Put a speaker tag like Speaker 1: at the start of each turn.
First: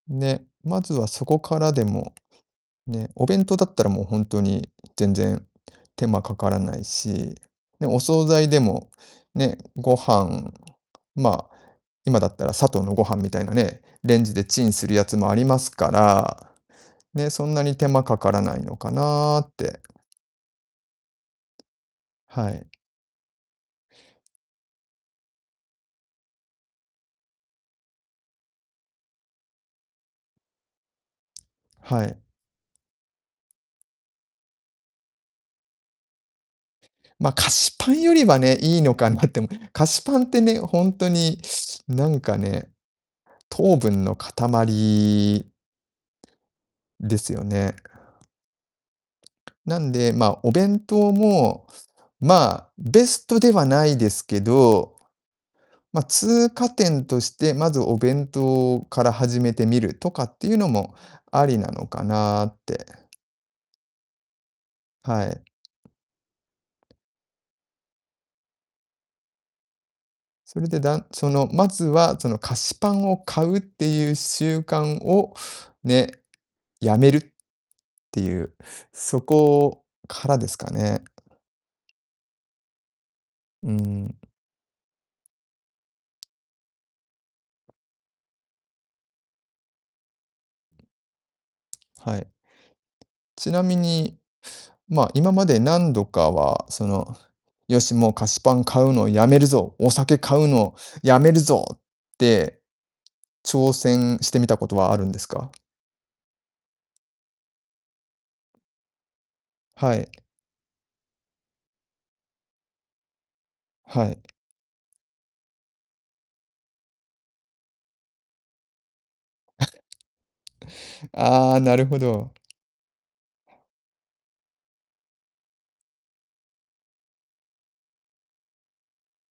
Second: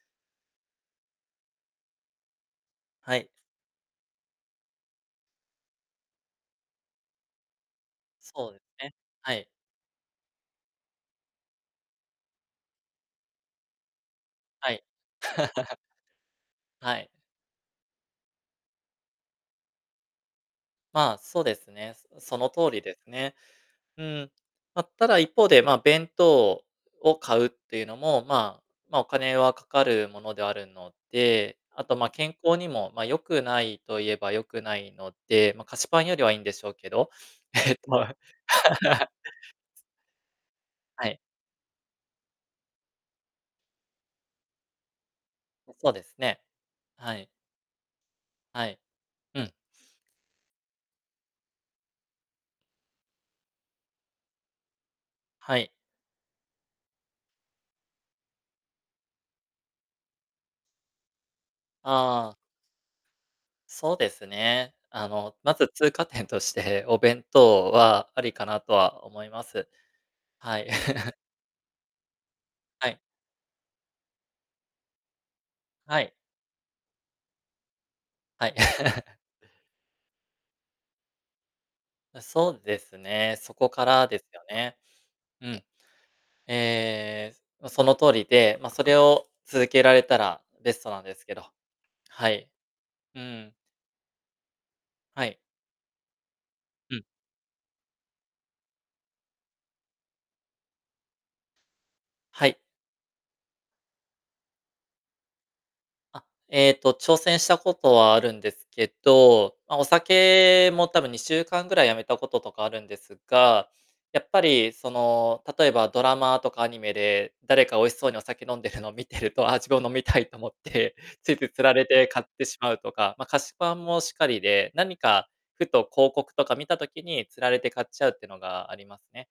Speaker 1: ね。まずはそこからでもね。
Speaker 2: は
Speaker 1: お
Speaker 2: い。
Speaker 1: 弁当だったら、もうほんとに全然手間かからないし。ね、お惣菜
Speaker 2: そうで
Speaker 1: でも、
Speaker 2: ね、はい。
Speaker 1: ね、ご飯、ま、今だったらサトウのごはんみたいなね、レンジでチ
Speaker 2: は
Speaker 1: ン
Speaker 2: い。
Speaker 1: するやつもあります から、
Speaker 2: はい。
Speaker 1: ね、そんなに手間かからないのかなって。
Speaker 2: まあ、そうですね、すあ、その
Speaker 1: は
Speaker 2: 通
Speaker 1: い。
Speaker 2: りでね。うーん。ま、ただ一方で、ま、弁当をを買うっていうのも、ま、ま、お金はかかるものであるので。あと、
Speaker 1: は
Speaker 2: ま、
Speaker 1: い。
Speaker 2: 健康にも、ま、良くないと言えば良くないので、ま、菓子パンよりはいいんでしょうけど。
Speaker 1: ま、菓
Speaker 2: え
Speaker 1: 子
Speaker 2: っと、
Speaker 1: パンよ
Speaker 2: ま
Speaker 1: りはね、いいのか なってもええ、菓子パンってね、ほん
Speaker 2: は
Speaker 1: と
Speaker 2: い。
Speaker 1: に、なんかね、糖分の塊
Speaker 2: うん、そうですね。は
Speaker 1: で
Speaker 2: い。
Speaker 1: すよね。
Speaker 2: はい。うん。
Speaker 1: なんで、ま、お弁当も、ま、ベストではないですけど、
Speaker 2: はい。
Speaker 1: ま、通過点として、まずお弁当から始めてみるとかっていうのも、ありなのか
Speaker 2: ああ。
Speaker 1: なって。
Speaker 2: そうですね。あ
Speaker 1: は
Speaker 2: の、
Speaker 1: い。
Speaker 2: まず通過点として、お弁当はありかなとは思います。は
Speaker 1: そ
Speaker 2: い。
Speaker 1: れでだん その、まずは、その、菓子
Speaker 2: は
Speaker 1: パ
Speaker 2: い。
Speaker 1: ンを買うっていう習慣を
Speaker 2: は
Speaker 1: ね、
Speaker 2: い。
Speaker 1: 止めるってい
Speaker 2: はい。
Speaker 1: う、そこからですかね。
Speaker 2: あ、そうですね、そ
Speaker 1: う
Speaker 2: こ
Speaker 1: ー
Speaker 2: からです
Speaker 1: ん。
Speaker 2: よね。うん。ええ、も、その通りで、ま、それを続けられたらベストなんですけど。
Speaker 1: は
Speaker 2: は
Speaker 1: い。
Speaker 2: い。う
Speaker 1: ち
Speaker 2: ん。
Speaker 1: なみに、ま、
Speaker 2: は
Speaker 1: 今
Speaker 2: い。
Speaker 1: まで何度かは、そ
Speaker 2: うん。
Speaker 1: の「よし、もう菓子パン買うのやめるぞ、お酒買うのやめるぞ」っ
Speaker 2: は
Speaker 1: て、
Speaker 2: い。
Speaker 1: 挑戦してみたことはあるんですか？
Speaker 2: あ、えっと、挑戦したことはあるんですけど、ま、お
Speaker 1: はい。
Speaker 2: 酒も多分2週間ぐらいやめたこととかあるんですが、
Speaker 1: は
Speaker 2: や
Speaker 1: い。
Speaker 2: っぱり、その、例えばドラマとかアニメで、誰か美味しそうにお酒飲んでるのを見てると、ああ、自分も飲みたいと思って、ついつい
Speaker 1: ああ、
Speaker 2: 釣ら
Speaker 1: なる
Speaker 2: れ
Speaker 1: ほ
Speaker 2: て買っ
Speaker 1: ど。
Speaker 2: てしまうとか。ま、菓子パンもしかりで、何か、ふと広告とか見た時に、釣られて買っちゃうっていうのがありますね。